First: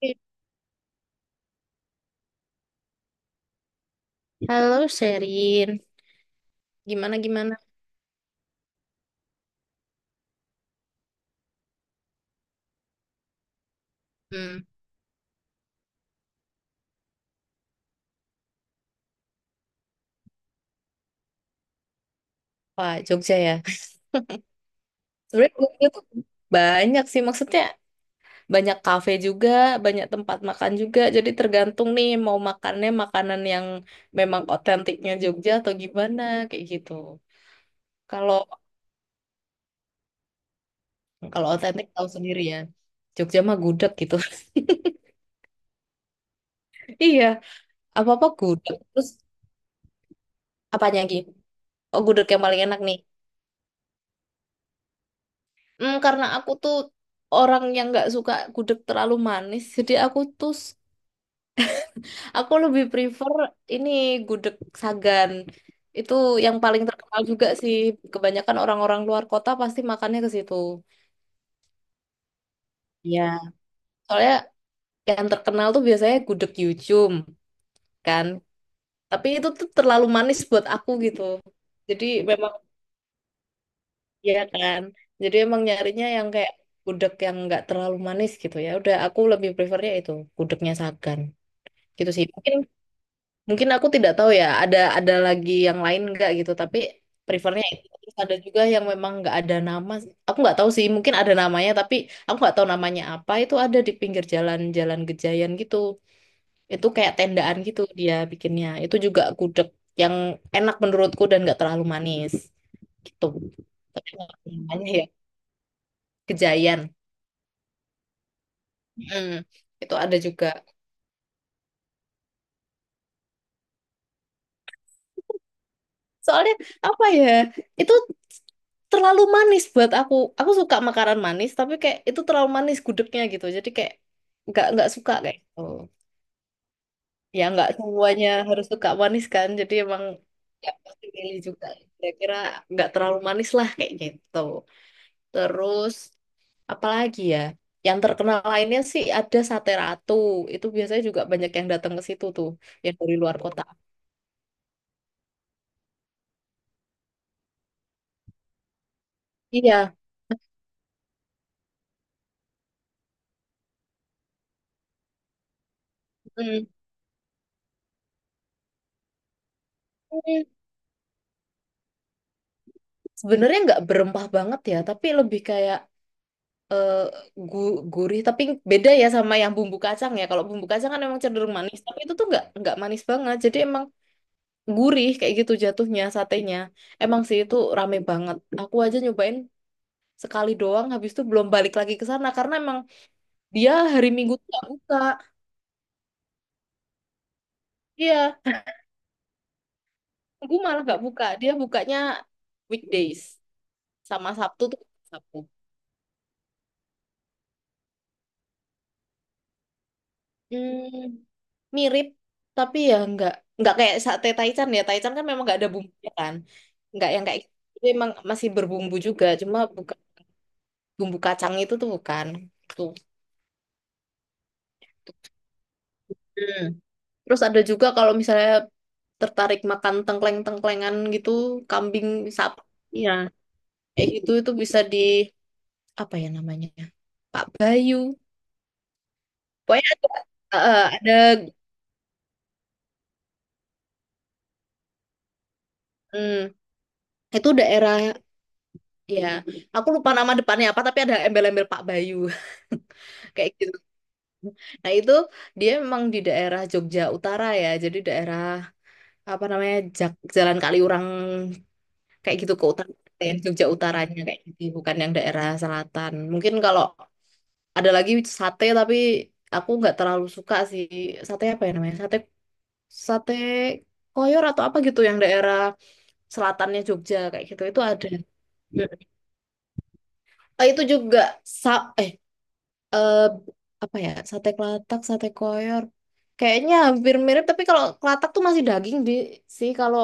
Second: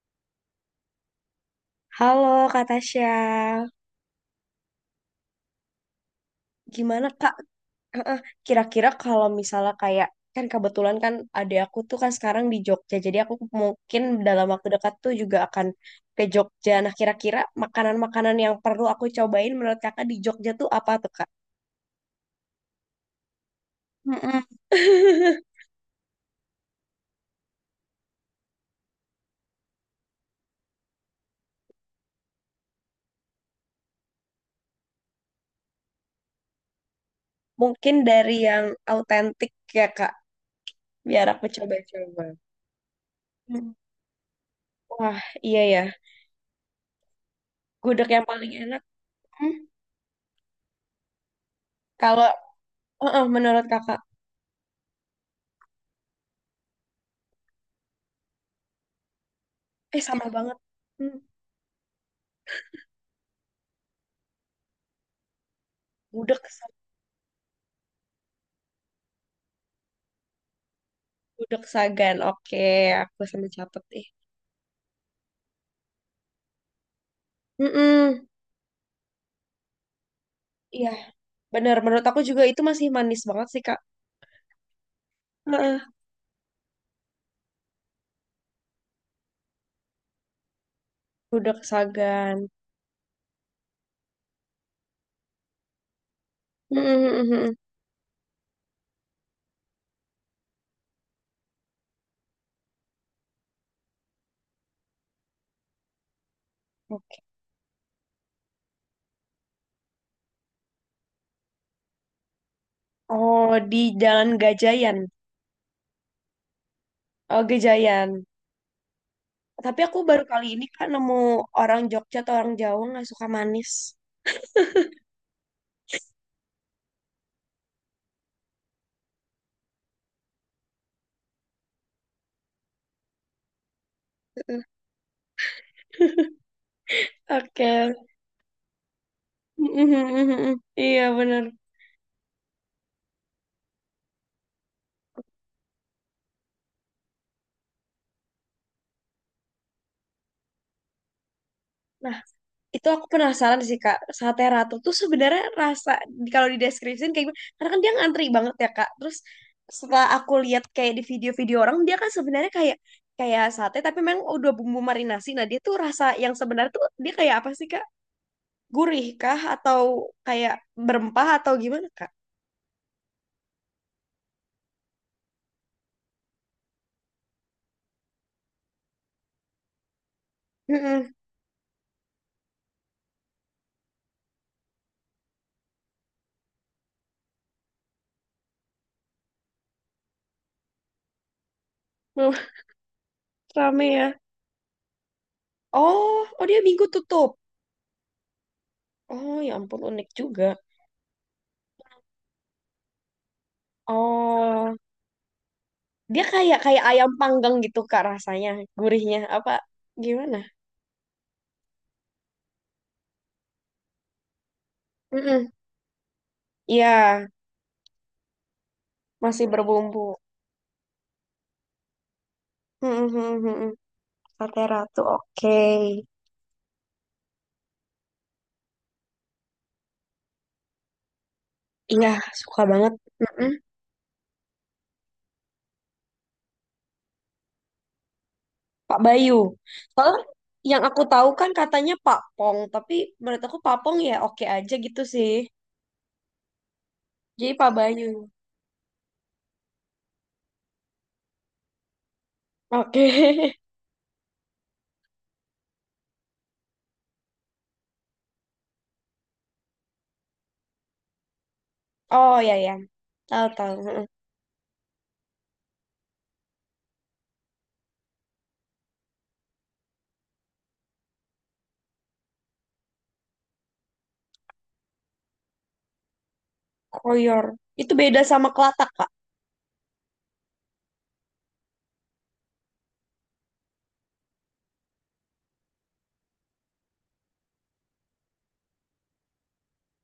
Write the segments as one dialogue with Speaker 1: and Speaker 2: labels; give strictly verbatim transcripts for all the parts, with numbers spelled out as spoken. Speaker 1: Iya.
Speaker 2: Halo Kak Tasya,
Speaker 1: Halo Sherin,
Speaker 2: gimana
Speaker 1: gimana
Speaker 2: Kak?
Speaker 1: gimana?
Speaker 2: Eh, Kira-kira kalau misalnya kayak kan kebetulan kan adik aku tuh kan sekarang di Jogja, jadi aku mungkin dalam
Speaker 1: Hmm,
Speaker 2: waktu dekat tuh juga akan ke Jogja. Nah, kira-kira makanan-makanan yang perlu aku cobain menurut Kakak di Jogja tuh apa tuh Kak?
Speaker 1: wah Jogja ya.
Speaker 2: Mm-mm.
Speaker 1: Sebenarnya Jogja tuh banyak sih maksudnya banyak kafe juga, banyak tempat makan juga. Jadi tergantung nih mau makannya makanan yang memang otentiknya Jogja atau gimana kayak gitu.
Speaker 2: Mungkin dari
Speaker 1: Kalau
Speaker 2: yang autentik ya Kak, biar aku
Speaker 1: kalau otentik tahu
Speaker 2: coba-coba.
Speaker 1: sendiri ya. Jogja mah
Speaker 2: Hmm.
Speaker 1: gudeg gitu.
Speaker 2: Wah, iya ya,
Speaker 1: Iya,
Speaker 2: gudeg yang
Speaker 1: apa-apa
Speaker 2: paling
Speaker 1: gudeg.
Speaker 2: enak.
Speaker 1: Terus
Speaker 2: hmm,
Speaker 1: apanya lagi? Oh,
Speaker 2: Kalau
Speaker 1: gudeg yang paling enak nih.
Speaker 2: eh, eh, menurut Kakak,
Speaker 1: Hmm, karena aku tuh orang yang nggak suka gudeg terlalu manis, jadi
Speaker 2: eh
Speaker 1: aku
Speaker 2: sama
Speaker 1: tuh
Speaker 2: banget. Hmm,
Speaker 1: aku lebih prefer ini gudeg Sagan. Itu
Speaker 2: gudeg
Speaker 1: yang paling terkenal juga sih. Kebanyakan orang-orang luar kota pasti makannya ke situ.
Speaker 2: Gudeg Sagan. Oke, aku
Speaker 1: Iya.
Speaker 2: sambil catet nih.
Speaker 1: Soalnya yang terkenal tuh biasanya gudeg Yucum kan.
Speaker 2: Mm-mm.
Speaker 1: Tapi itu tuh terlalu manis buat
Speaker 2: Iya,
Speaker 1: aku gitu.
Speaker 2: bener.
Speaker 1: Jadi
Speaker 2: Menurut aku juga
Speaker 1: memang
Speaker 2: itu masih manis banget sih, Kak.
Speaker 1: ya kan. Jadi emang
Speaker 2: Heeh,
Speaker 1: nyarinya yang kayak gudeg yang nggak terlalu manis gitu ya. Udah aku lebih prefernya itu gudegnya Sagan.
Speaker 2: Gudeg
Speaker 1: Gitu sih.
Speaker 2: Sagan.
Speaker 1: Mungkin Mungkin aku tidak tahu ya, ada ada lagi yang lain nggak gitu, tapi
Speaker 2: Mm-mm.
Speaker 1: prefernya itu. Terus ada juga yang memang nggak ada nama. Aku nggak tahu sih, mungkin ada namanya, tapi aku nggak tahu namanya apa. Itu ada di pinggir jalan-jalan Gejayan gitu. Itu kayak
Speaker 2: Oke.
Speaker 1: tendaan gitu dia bikinnya. Itu juga gudeg yang enak menurutku dan nggak terlalu manis gitu.
Speaker 2: Oh, di
Speaker 1: Tapi nggak
Speaker 2: Jalan
Speaker 1: tahu namanya
Speaker 2: Gajayan.
Speaker 1: ya Gejayan.
Speaker 2: Oh, Gejayan.
Speaker 1: Mm.
Speaker 2: Tapi
Speaker 1: Itu
Speaker 2: aku
Speaker 1: ada
Speaker 2: baru kali
Speaker 1: juga.
Speaker 2: ini, Kak, nemu orang Jogja atau orang Jawa nggak suka manis.
Speaker 1: Soalnya apa ya? Itu terlalu manis buat aku. Aku suka makanan manis, tapi kayak itu terlalu manis gudegnya gitu. Jadi kayak
Speaker 2: Heeh.
Speaker 1: nggak nggak suka kayak gitu. Ya nggak
Speaker 2: Oke.
Speaker 1: semuanya harus suka manis kan. Jadi emang
Speaker 2: Mm-mm.
Speaker 1: ya
Speaker 2: Iya,
Speaker 1: pasti milih
Speaker 2: bener.
Speaker 1: juga. Kira-kira nggak terlalu manis lah kayak gitu. Terus apalagi ya? Yang terkenal lainnya sih ada sate ratu. Itu biasanya juga banyak yang datang ke
Speaker 2: Nah,
Speaker 1: situ tuh,
Speaker 2: itu
Speaker 1: yang
Speaker 2: aku
Speaker 1: dari luar
Speaker 2: penasaran
Speaker 1: kota.
Speaker 2: sih kak sate ratu tuh sebenarnya rasa di- kalau dideskripsiin kayak gimana karena kan dia ngantri banget ya kak terus
Speaker 1: Iya.
Speaker 2: setelah aku lihat kayak di video-video orang dia kan sebenarnya kayak kayak sate tapi memang udah bumbu marinasi nah dia tuh rasa yang
Speaker 1: Hmm.
Speaker 2: sebenarnya tuh dia kayak apa sih kak gurih kah atau kayak berempah atau gimana kak.
Speaker 1: Sebenarnya nggak berempah banget ya, tapi lebih kayak eh, gu- gurih. Tapi beda ya sama yang bumbu kacang ya. Kalau bumbu kacang kan
Speaker 2: Mm-mm.
Speaker 1: emang cenderung manis, tapi itu tuh nggak nggak manis banget. Jadi emang gurih kayak gitu jatuhnya satenya. Emang sih itu rame banget. Aku aja nyobain sekali doang, habis itu belum balik lagi ke sana
Speaker 2: Uh,
Speaker 1: karena emang dia
Speaker 2: rame ya,
Speaker 1: hari Minggu tuh nggak buka.
Speaker 2: oh oh dia minggu tutup,
Speaker 1: Iya,
Speaker 2: oh ya ampun unik juga.
Speaker 1: gue malah nggak buka. Dia bukanya weekdays sama Sabtu
Speaker 2: Oh,
Speaker 1: tuh Sabtu.
Speaker 2: dia kayak kayak ayam panggang gitu Kak rasanya, gurihnya apa gimana?
Speaker 1: Hmm, mirip tapi ya nggak nggak kayak sate Taichan ya Taichan kan memang
Speaker 2: Mm-mm.
Speaker 1: nggak ada bumbunya kan nggak
Speaker 2: Iya,
Speaker 1: yang kayak gitu. Itu emang masih berbumbu juga
Speaker 2: masih
Speaker 1: cuma bukan
Speaker 2: berbumbu.
Speaker 1: bumbu kacang itu tuh bukan tuh.
Speaker 2: Mm-mm-mm-mm. Sate ratu, oke.
Speaker 1: Hmm, terus ada juga kalau misalnya tertarik makan tengkleng-tengklengan gitu kambing
Speaker 2: Iya, suka
Speaker 1: sapi
Speaker 2: banget.
Speaker 1: ya
Speaker 2: Mm-mm.
Speaker 1: kayak gitu itu bisa di apa ya namanya Pak Bayu
Speaker 2: Pak Bayu.
Speaker 1: pokoknya
Speaker 2: Soalnya
Speaker 1: ada
Speaker 2: kan yang
Speaker 1: eh,
Speaker 2: aku
Speaker 1: ada,
Speaker 2: tahu kan katanya Pak Pong, tapi menurut aku Pak Pong ya oke aja gitu sih.
Speaker 1: hmm, itu
Speaker 2: Jadi Pak
Speaker 1: daerah.
Speaker 2: Bayu.
Speaker 1: Iya, aku lupa nama depannya apa, tapi ada embel-embel Pak Bayu
Speaker 2: Oke.
Speaker 1: kayak gitu. Nah itu dia memang di daerah Jogja Utara ya, jadi daerah apa namanya Jak Jalan Kaliurang kayak
Speaker 2: Oh
Speaker 1: gitu
Speaker 2: ya
Speaker 1: ke
Speaker 2: ya,
Speaker 1: utara, ya,
Speaker 2: tahu
Speaker 1: Jogja
Speaker 2: tahu. Mm-mm.
Speaker 1: Utaranya kayak gitu, bukan yang daerah selatan. Mungkin kalau ada lagi sate, tapi aku nggak terlalu suka sih sate apa ya namanya sate sate koyor atau apa gitu yang daerah selatannya Jogja
Speaker 2: Koyor.
Speaker 1: kayak gitu itu
Speaker 2: Itu
Speaker 1: ada.
Speaker 2: beda sama kelatak, Kak.
Speaker 1: Eh, itu juga sa eh eh apa ya sate kelatak sate koyor kayaknya hampir mirip tapi kalau kelatak tuh masih daging di sih kalau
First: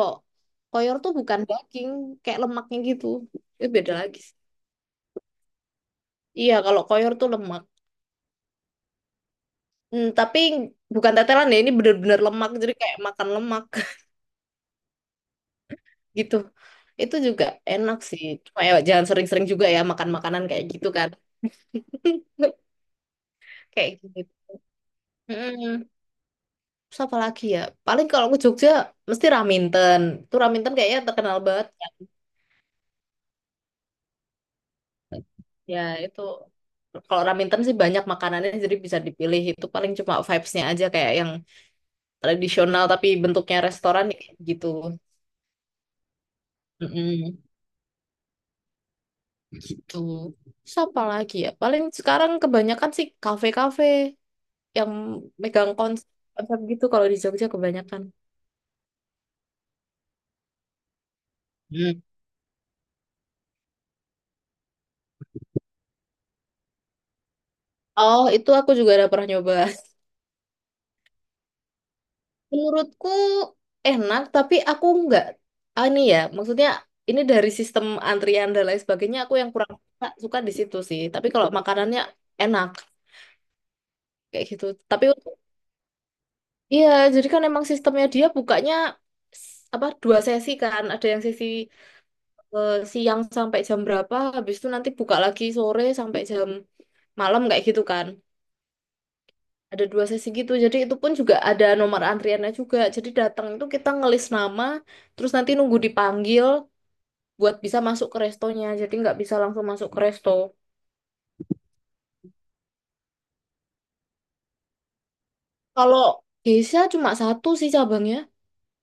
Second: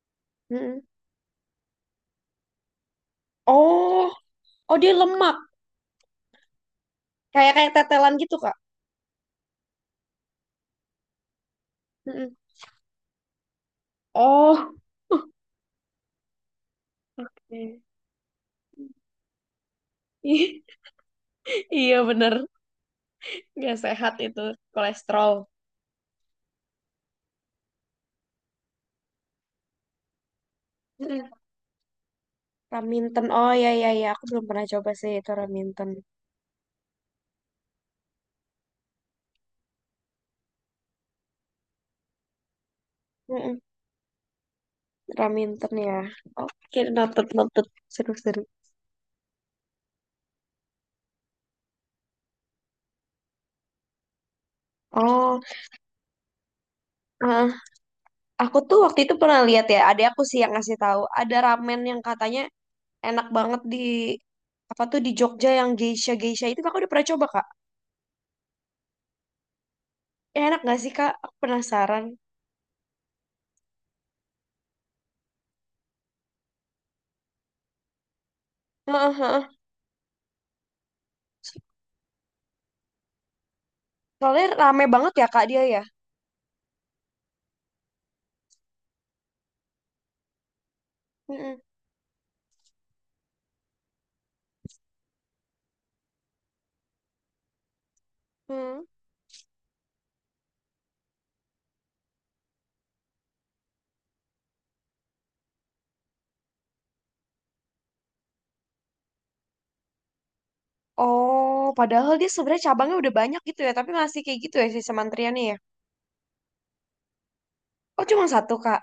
Speaker 2: Mm-mm.
Speaker 1: koyor tuh bukan daging kayak lemaknya gitu itu beda
Speaker 2: Oh,
Speaker 1: lagi sih.
Speaker 2: oh dia lemak.
Speaker 1: Iya kalau koyor tuh
Speaker 2: Kayak
Speaker 1: lemak.
Speaker 2: kayak tetelan gitu, Kak.
Speaker 1: Hmm, tapi bukan tetelan ya ini bener-bener
Speaker 2: Mm-mm.
Speaker 1: lemak jadi kayak makan lemak
Speaker 2: Oh,
Speaker 1: gitu itu juga
Speaker 2: oke.
Speaker 1: enak sih cuma ya jangan sering-sering juga ya makan makanan kayak gitu kan.
Speaker 2: Iya bener, nggak
Speaker 1: Kayak
Speaker 2: sehat
Speaker 1: gitu.
Speaker 2: itu kolesterol.
Speaker 1: Mm-mm. Terus apa lagi ya? Paling kalau ke Jogja mesti Raminten. Tuh Raminten kayaknya
Speaker 2: Mm-mm.
Speaker 1: terkenal banget.
Speaker 2: Raminten. Oh ya ya ya, aku belum pernah coba sih itu
Speaker 1: Ya
Speaker 2: Raminten.
Speaker 1: itu kalau Raminten sih banyak makanannya jadi bisa dipilih. Itu paling cuma vibes-nya aja kayak yang tradisional tapi bentuknya
Speaker 2: Mm-mm.
Speaker 1: restoran ya kayak gitu.
Speaker 2: Raminten ya. Oke, noted
Speaker 1: Mm-mm,
Speaker 2: noted. Seru-seru.
Speaker 1: gitu. Terus apa lagi ya? Paling sekarang kebanyakan sih kafe-kafe yang
Speaker 2: Oh,
Speaker 1: megang konsep, konsep gitu kalau di Jogja
Speaker 2: ah,
Speaker 1: kebanyakan.
Speaker 2: aku tuh waktu itu pernah lihat ya, ada aku sih yang ngasih tahu, ada ramen yang
Speaker 1: Hmm.
Speaker 2: katanya enak banget di apa tuh di Jogja yang geisha geisha itu kakak udah pernah coba kak?
Speaker 1: Oh, itu aku juga udah pernah nyoba.
Speaker 2: Ya, enak gak sih kak? Aku penasaran.
Speaker 1: Menurutku enak, tapi aku nggak, ah, ini ya, maksudnya ini dari sistem antrian dan lain
Speaker 2: Heeh,
Speaker 1: sebagainya, aku
Speaker 2: heeh.
Speaker 1: yang kurang suka, suka di situ sih. Tapi kalau makanannya enak, kayak
Speaker 2: Soalnya
Speaker 1: gitu.
Speaker 2: rame
Speaker 1: Tapi
Speaker 2: banget ya
Speaker 1: untuk-
Speaker 2: kak dia ya.
Speaker 1: iya, jadi kan emang sistemnya dia bukanya s- apa dua sesi kan, ada yang sesi
Speaker 2: Mm-mm.
Speaker 1: eh, siang sampai jam berapa, habis itu nanti buka lagi sore sampai jam malam kayak gitu kan.
Speaker 2: Hmm.
Speaker 1: Ada dua sesi gitu, jadi itu pun juga ada nomor antriannya juga. Jadi datang itu kita ngelis nama, terus nanti nunggu dipanggil buat bisa masuk ke restonya. Jadi nggak bisa langsung masuk ke resto.
Speaker 2: Oh, padahal dia sebenarnya cabangnya udah banyak gitu ya, tapi masih kayak gitu ya si antriannya ya.
Speaker 1: Kalau Geisha cuma satu sih
Speaker 2: Oh,
Speaker 1: cabangnya.
Speaker 2: cuma satu, Kak.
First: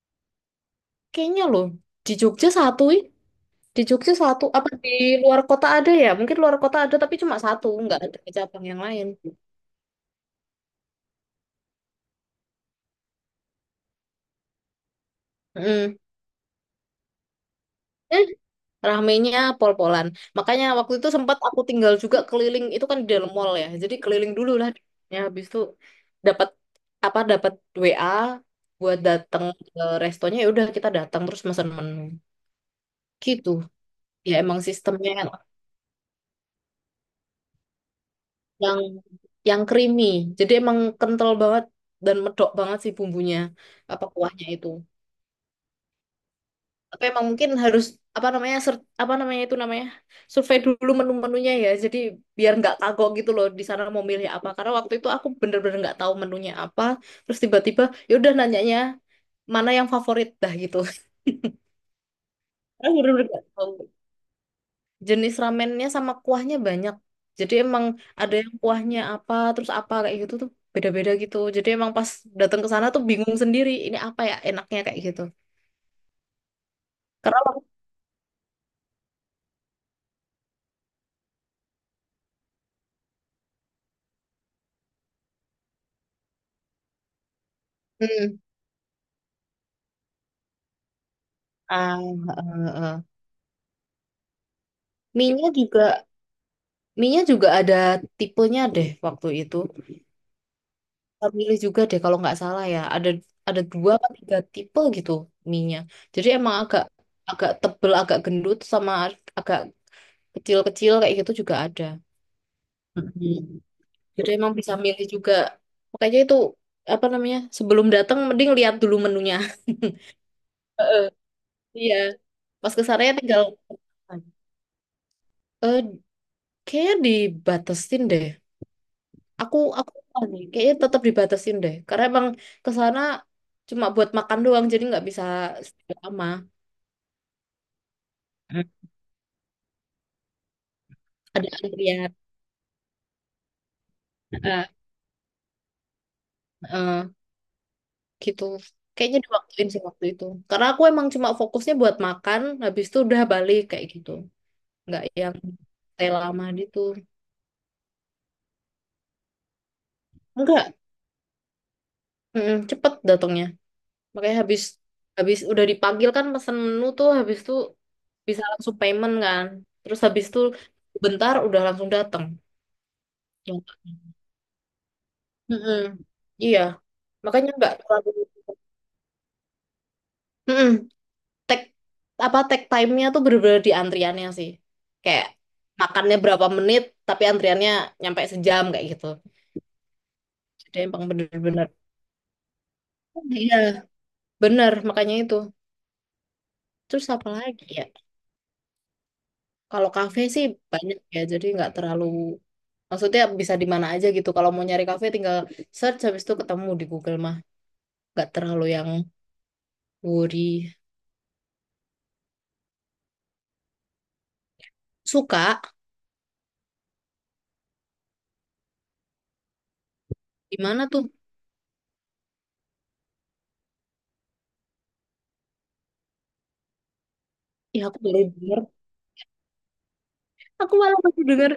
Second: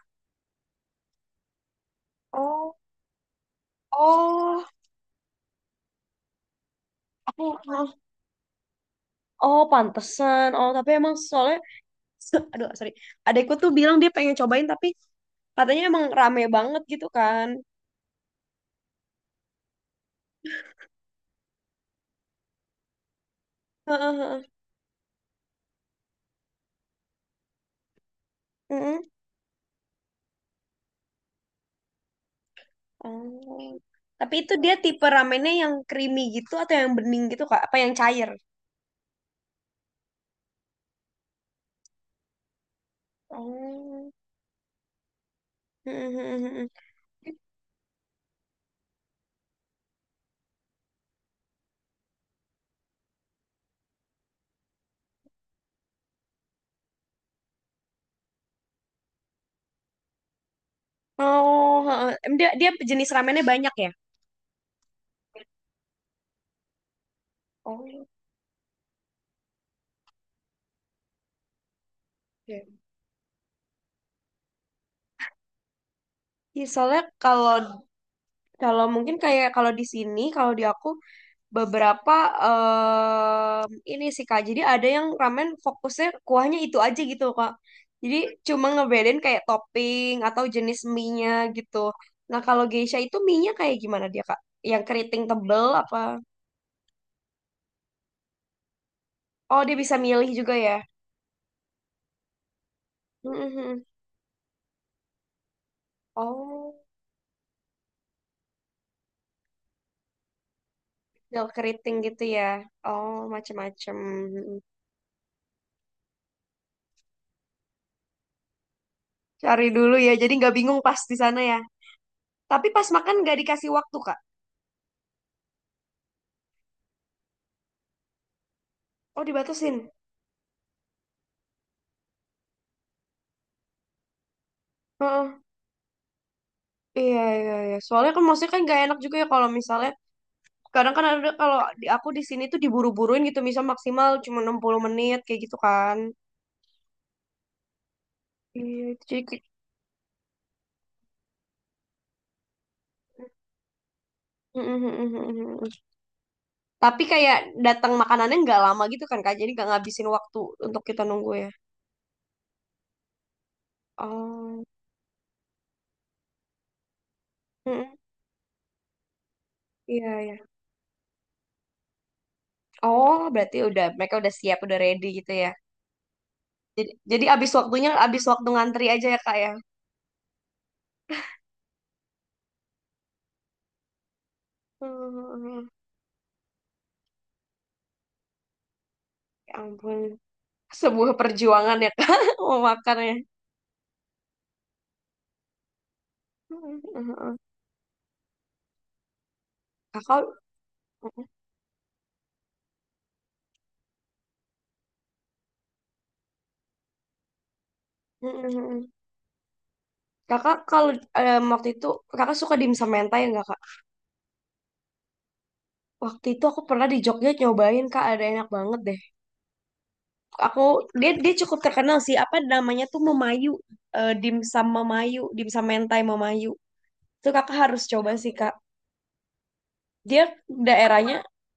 Speaker 1: Kayaknya loh, di Jogja
Speaker 2: Oh,
Speaker 1: satu ih. Di Jogja satu,
Speaker 2: oh,
Speaker 1: apa di luar kota ada ya? Mungkin luar kota ada tapi cuma
Speaker 2: aku,
Speaker 1: satu,
Speaker 2: ah,
Speaker 1: nggak ada cabang yang lain.
Speaker 2: oh, pantesan. Oh, tapi emang soalnya, aduh, sorry. Adekku tuh bilang dia pengen cobain, tapi katanya
Speaker 1: Mm.
Speaker 2: emang rame banget gitu kan.
Speaker 1: Eh, ramenya pol-polan. Makanya waktu itu sempat aku tinggal juga keliling, itu kan di dalam mall ya. Jadi
Speaker 2: Heeh,
Speaker 1: keliling
Speaker 2: heeh.
Speaker 1: dulu lah. Ya, habis itu dapat apa dapat W A buat
Speaker 2: Mm-mm.
Speaker 1: datang ke restonya ya udah kita datang terus mesen menu. Gitu.
Speaker 2: Oh.
Speaker 1: Ya
Speaker 2: Tapi itu
Speaker 1: emang
Speaker 2: dia tipe
Speaker 1: sistemnya yang
Speaker 2: ramennya yang creamy gitu atau yang bening gitu, Kak? Apa yang cair?
Speaker 1: yang yang creamy. Jadi emang kental banget dan medok banget sih bumbunya apa
Speaker 2: Oh,
Speaker 1: kuahnya itu.
Speaker 2: heeh, heeh, heeh.
Speaker 1: Tapi emang mungkin harus apa namanya ser- apa namanya itu namanya survei dulu menu-menunya ya. Jadi biar nggak kagok gitu loh di sana mau milih apa. Karena waktu itu aku bener-bener nggak tahu menunya apa. Terus tiba-tiba ya udah nanyanya mana yang favorit dah gitu.
Speaker 2: Oh, heeh. Em, dia, dia
Speaker 1: Aku
Speaker 2: jenis
Speaker 1: bener-bener
Speaker 2: ramennya
Speaker 1: nggak tahu
Speaker 2: banyak ya?
Speaker 1: jenis ramennya sama kuahnya banyak. Jadi emang
Speaker 2: Oh,
Speaker 1: ada yang kuahnya apa, terus apa kayak gitu tuh beda-beda gitu. Jadi emang pas datang ke
Speaker 2: oke.
Speaker 1: sana tuh bingung sendiri, ini apa ya enaknya kayak gitu.
Speaker 2: Ya, soalnya
Speaker 1: Karena
Speaker 2: kalau
Speaker 1: wak-
Speaker 2: kalau mungkin kayak kalau di sini, kalau di aku beberapa em, ini sih Kak. Jadi ada yang ramen fokusnya kuahnya itu aja gitu Kak. Jadi
Speaker 1: hmm,
Speaker 2: cuma ngebedain kayak topping atau jenis mie-nya gitu.
Speaker 1: ah,
Speaker 2: Nah, kalau
Speaker 1: eh,
Speaker 2: geisha
Speaker 1: eh.
Speaker 2: itu mie-nya kayak gimana dia Kak? Yang keriting
Speaker 1: Mie-nya
Speaker 2: tebel
Speaker 1: juga
Speaker 2: apa?
Speaker 1: mie-nya juga ada tipenya deh waktu itu.
Speaker 2: Oh, dia bisa milih juga ya.
Speaker 1: Kita milih juga deh kalau nggak salah ya. Ada ada
Speaker 2: Mhm.
Speaker 1: dua atau tiga tipe gitu mie-nya. Jadi emang
Speaker 2: Oh,
Speaker 1: agak agak tebel, agak gendut sama agak kecil-kecil kayak gitu
Speaker 2: yang
Speaker 1: juga ada.
Speaker 2: keriting gitu ya. Oh,
Speaker 1: Mm-mm.
Speaker 2: macem-macem.
Speaker 1: Jadi emang bisa milih juga. Makanya itu apa namanya? Sebelum datang mending lihat dulu menunya.
Speaker 2: Cari dulu ya. Jadi nggak bingung pas
Speaker 1: Heeh.
Speaker 2: di sana ya.
Speaker 1: Iya.
Speaker 2: Tapi
Speaker 1: Pas ke
Speaker 2: pas
Speaker 1: sana ya
Speaker 2: makan nggak
Speaker 1: tinggal
Speaker 2: dikasih waktu, Kak.
Speaker 1: eh kayaknya dibatasin deh.
Speaker 2: Oh,
Speaker 1: Aku
Speaker 2: dibatasin.
Speaker 1: aku lupa nih, kayaknya tetap dibatasin deh. Karena emang ke sana cuma buat makan doang jadi nggak bisa
Speaker 2: Heeh.
Speaker 1: sekian lama.
Speaker 2: Iya, iya, iya. Soalnya kan maksudnya kan
Speaker 1: Hmm.
Speaker 2: nggak enak juga ya kalau misalnya kadang kan ada
Speaker 1: Ada
Speaker 2: kalau di aku
Speaker 1: antrian.
Speaker 2: di sini tuh diburu-buruin gitu, misal maksimal cuma enam
Speaker 1: Heeh,
Speaker 2: puluh menit kayak gitu kan.
Speaker 1: heeh, gitu.
Speaker 2: Iya, itu
Speaker 1: Kayaknya
Speaker 2: jadi kayak-
Speaker 1: diwaktuin sih waktu itu. Karena aku emang cuma fokusnya buat makan, habis itu udah balik kayak gitu.
Speaker 2: Mm, mm,
Speaker 1: Nggak
Speaker 2: mm, mm,
Speaker 1: yang
Speaker 2: mm, mm.
Speaker 1: stay lama gitu.
Speaker 2: Tapi kayak datang makanannya nggak lama gitu kan Kak, jadi nggak ngabisin waktu
Speaker 1: Enggak.
Speaker 2: untuk kita nunggu ya.
Speaker 1: Mm, cepet datangnya makanya habis
Speaker 2: Oh,
Speaker 1: habis udah dipanggil kan pesen menu tuh habis tuh
Speaker 2: Mm-mm.
Speaker 1: bisa langsung payment kan terus
Speaker 2: Iya
Speaker 1: habis
Speaker 2: iya.
Speaker 1: tuh bentar udah langsung datang.
Speaker 2: Oh, berarti
Speaker 1: Ya.
Speaker 2: udah mereka udah siap, udah ready gitu ya.
Speaker 1: Mm-mm. Iya
Speaker 2: Jadi, jadi
Speaker 1: makanya
Speaker 2: abis
Speaker 1: nggak
Speaker 2: waktunya,
Speaker 1: terlalu,
Speaker 2: abis waktu ngantri aja ya Kak ya.
Speaker 1: mm, Take- apa take time-nya tuh bener-bener di antriannya sih kayak
Speaker 2: Hmm,
Speaker 1: makannya berapa menit tapi antriannya nyampe sejam kayak gitu
Speaker 2: ya ampun.
Speaker 1: jadi emang
Speaker 2: Sebuah
Speaker 1: bener-bener
Speaker 2: perjuangan ya kak memakannya.
Speaker 1: iya bener makanya itu terus apa
Speaker 2: Mhm.
Speaker 1: lagi ya. Kalau kafe
Speaker 2: Kakak.
Speaker 1: sih banyak ya, jadi nggak terlalu, maksudnya bisa di mana aja gitu. Kalau mau nyari kafe tinggal search habis itu ketemu di Google mah, nggak terlalu yang
Speaker 2: Mhm. Kakak
Speaker 1: worry.
Speaker 2: kalau em, waktu itu kakak suka dimsum mentai nggak kak,
Speaker 1: Suka
Speaker 2: waktu itu aku pernah di Jogja nyobain kak ada enak banget deh,
Speaker 1: di mana
Speaker 2: aku
Speaker 1: tuh?
Speaker 2: dia dia cukup terkenal sih apa namanya tuh memayu. Eh, dimsum memayu dimsum mentai memayu itu kakak
Speaker 1: Ya
Speaker 2: harus
Speaker 1: aku baru
Speaker 2: coba sih kak.
Speaker 1: denger,
Speaker 2: Dia
Speaker 1: aku malah
Speaker 2: daerahnya
Speaker 1: baru denger.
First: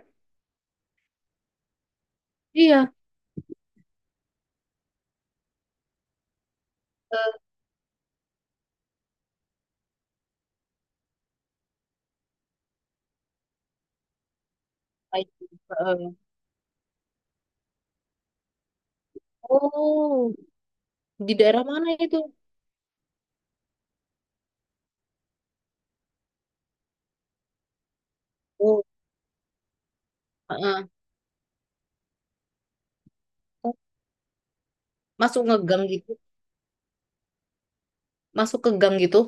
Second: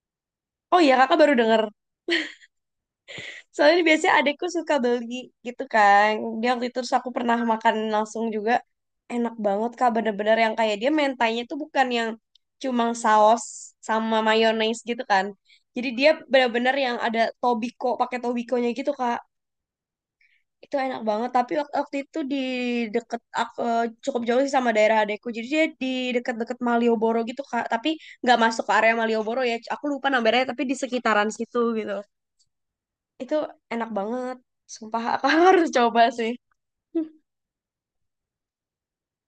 Speaker 2: Oh iya kakak baru denger.
Speaker 1: Iya,
Speaker 2: Soalnya biasanya adekku suka beli gitu kan. Dia waktu itu terus aku pernah
Speaker 1: eh,
Speaker 2: makan langsung juga. Enak banget Kak, bener-bener yang kayak dia mentainya tuh bukan yang cuma saus sama mayones gitu
Speaker 1: Thai.
Speaker 2: kan. Jadi dia
Speaker 1: Eh,
Speaker 2: bener-bener yang ada tobiko, pakai tobikonya gitu Kak.
Speaker 1: oh
Speaker 2: Itu enak banget,
Speaker 1: di
Speaker 2: tapi
Speaker 1: daerah
Speaker 2: wak-
Speaker 1: mana
Speaker 2: waktu
Speaker 1: itu?
Speaker 2: itu di deket aku cukup jauh sih sama daerah adekku. Jadi dia di deket-deket Malioboro gitu Kak, tapi nggak masuk ke
Speaker 1: Oh,
Speaker 2: area Malioboro ya. Aku lupa namanya, tapi di
Speaker 1: heeh.
Speaker 2: sekitaran situ gitu. Itu
Speaker 1: Oh,
Speaker 2: enak banget. Sumpah, Kakak
Speaker 1: masuk
Speaker 2: harus
Speaker 1: ngegang
Speaker 2: coba
Speaker 1: gitu,
Speaker 2: sih.
Speaker 1: masuk ke gang gitu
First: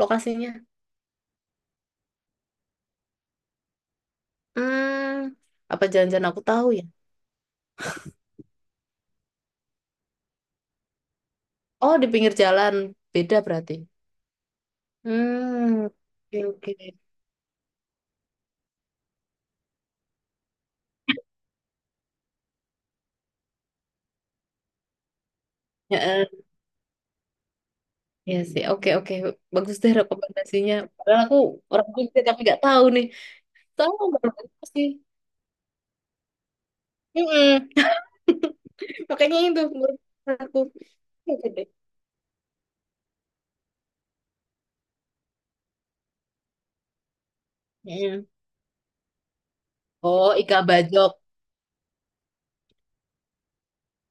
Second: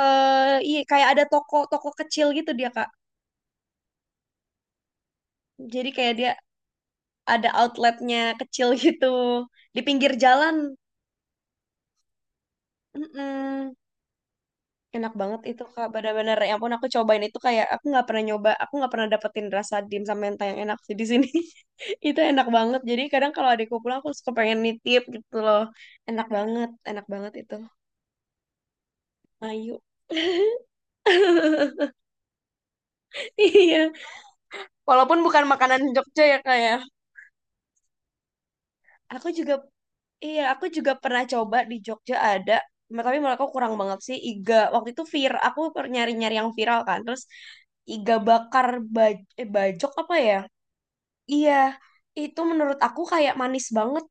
Speaker 1: lokasinya.
Speaker 2: Eh iya, kayak ada toko-toko kecil gitu dia, Kak.
Speaker 1: Hmm, apa
Speaker 2: Jadi kayak
Speaker 1: jangan-jangan
Speaker 2: dia
Speaker 1: aku tahu ya?
Speaker 2: ada outletnya kecil gitu di pinggir jalan.
Speaker 1: Oh di pinggir jalan, beda berarti.
Speaker 2: Mm-mm. Enak banget itu,
Speaker 1: Hmm,
Speaker 2: Kak. Bener-bener.
Speaker 1: oke
Speaker 2: Ya
Speaker 1: oke.
Speaker 2: ampun, aku cobain itu kayak aku nggak pernah nyoba. Aku nggak pernah dapetin rasa dim sama mentah yang enak sih di sini. Itu enak banget. Jadi kadang kalau adikku pulang, aku suka pengen nitip gitu loh. Enak
Speaker 1: Heeh,
Speaker 2: banget. Enak banget itu.
Speaker 1: ya, sih, oke oke. Bagus
Speaker 2: Ayo.
Speaker 1: deh rekomendasinya. Padahal aku orang Jogja tapi nggak tahu nih. Tahu
Speaker 2: Iya.
Speaker 1: aku baru sih.
Speaker 2: Walaupun bukan makanan Jogja ya, Kak, ya.
Speaker 1: Mm-mm.
Speaker 2: Aku
Speaker 1: Makanya
Speaker 2: juga
Speaker 1: itu menurut
Speaker 2: iya,
Speaker 1: aku.
Speaker 2: aku juga pernah
Speaker 1: Oke
Speaker 2: coba
Speaker 1: deh.
Speaker 2: di Jogja ada, ma- tapi menurut aku kurang banget sih iga. Waktu itu vir, aku per- nyari-nyari yang viral kan. Terus iga
Speaker 1: Mm.
Speaker 2: bakar baj eh, bajok apa
Speaker 1: Oh,
Speaker 2: ya?
Speaker 1: Ika Bajok.
Speaker 2: Iya, itu menurut aku kayak manis banget.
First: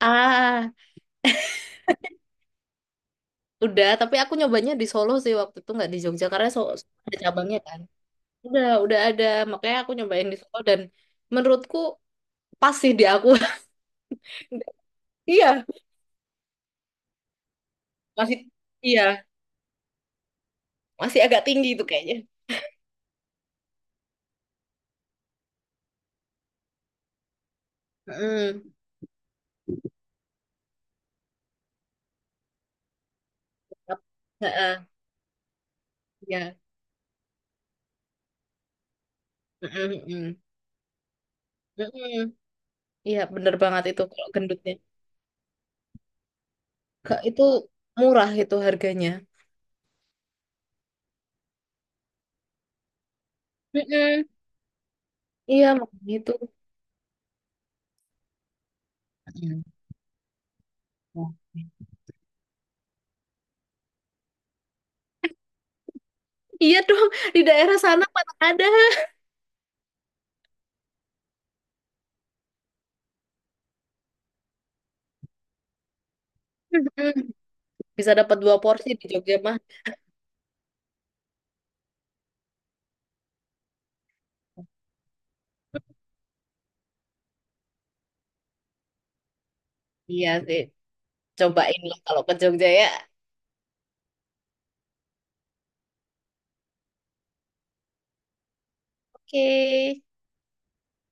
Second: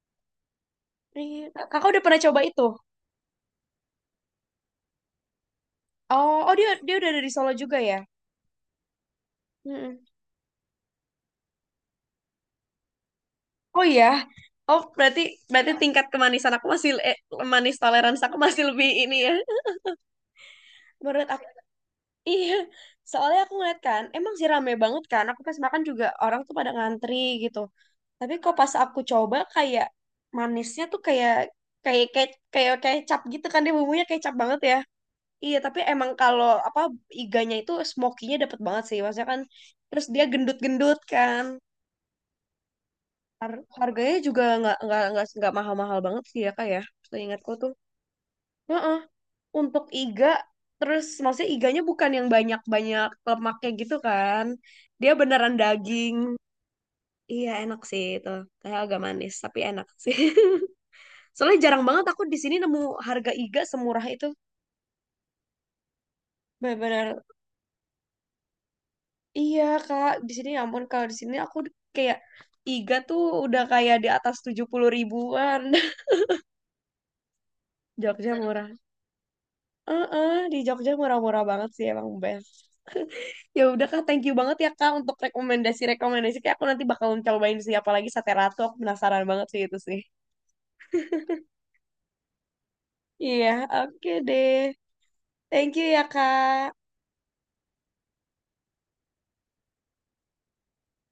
Speaker 1: Ah,
Speaker 2: Iya. Kakak udah pernah coba itu?
Speaker 1: udah. Tapi aku nyobanya di Solo sih waktu itu nggak di Jogja
Speaker 2: Oh,
Speaker 1: karena
Speaker 2: oh
Speaker 1: so
Speaker 2: dia
Speaker 1: so-
Speaker 2: dia udah
Speaker 1: ada
Speaker 2: ada di Solo
Speaker 1: cabangnya
Speaker 2: juga
Speaker 1: kan.
Speaker 2: ya?
Speaker 1: Udah, udah ada. Makanya aku
Speaker 2: Mm-mm.
Speaker 1: nyobain di Solo dan menurutku pas sih di aku.
Speaker 2: Oh iya. Oh, berarti
Speaker 1: Iya,
Speaker 2: berarti tingkat kemanisan aku masih eh, manis toleransi
Speaker 1: masih
Speaker 2: aku masih lebih
Speaker 1: iya,
Speaker 2: ini ya.
Speaker 1: masih
Speaker 2: Menurut
Speaker 1: agak
Speaker 2: aku
Speaker 1: tinggi itu kayaknya.
Speaker 2: Iya, soalnya aku ngeliat kan, emang sih rame banget kan. Aku pas makan juga orang tuh pada ngantri gitu. Tapi kok pas
Speaker 1: Mm.
Speaker 2: aku coba kayak manisnya tuh kayak kayak kayak kayak kecap gitu kan dia bumbunya kecap banget ya.
Speaker 1: Heeh,
Speaker 2: Iya, tapi emang kalau
Speaker 1: iya.
Speaker 2: apa iganya itu smokinya dapet banget sih. Maksudnya kan
Speaker 1: Mm-mm,
Speaker 2: terus dia
Speaker 1: mm-mm.
Speaker 2: gendut-gendut kan.
Speaker 1: Mm-mm. Iya, bener
Speaker 2: Har-
Speaker 1: banget itu
Speaker 2: Harganya
Speaker 1: kalau
Speaker 2: juga
Speaker 1: gendutnya.
Speaker 2: nggak nggak nggak nggak mahal-mahal banget sih ya kak ya.
Speaker 1: Kak, itu
Speaker 2: Seingatku tuh.
Speaker 1: murah itu
Speaker 2: Heeh.
Speaker 1: harganya.
Speaker 2: Untuk iga terus maksudnya iganya bukan yang banyak-banyak lemaknya gitu
Speaker 1: Mm-mm.
Speaker 2: kan. Dia beneran
Speaker 1: Iya, makanya
Speaker 2: daging.
Speaker 1: itu.
Speaker 2: Iya enak sih itu. Kayak agak manis tapi
Speaker 1: Mm.
Speaker 2: enak sih. Soalnya jarang banget aku di sini nemu harga iga semurah itu.
Speaker 1: Iya dong,
Speaker 2: Bener-bener
Speaker 1: di daerah sana mana ada.
Speaker 2: iya Kak, di sini ya ampun kalau di sini aku kayak iga tuh udah kayak di atas tujuh puluh ribuan.
Speaker 1: Mm-mm. Bisa
Speaker 2: Jogja
Speaker 1: dapat dua
Speaker 2: murah.
Speaker 1: porsi di Jogja mah.
Speaker 2: Heeh, di Jogja murah-murah banget sih emang best. Ya udah Kak, thank you banget ya Kak untuk rekomendasi-rekomendasi. Kayak aku nanti bakalan cobain sih apalagi sate ratu. Aku penasaran banget sih itu sih.
Speaker 1: Iya sih, cobain lah kalau ke Jogja ya.
Speaker 2: Iya, oke deh. Thank you ya Kak.
Speaker 1: Oke.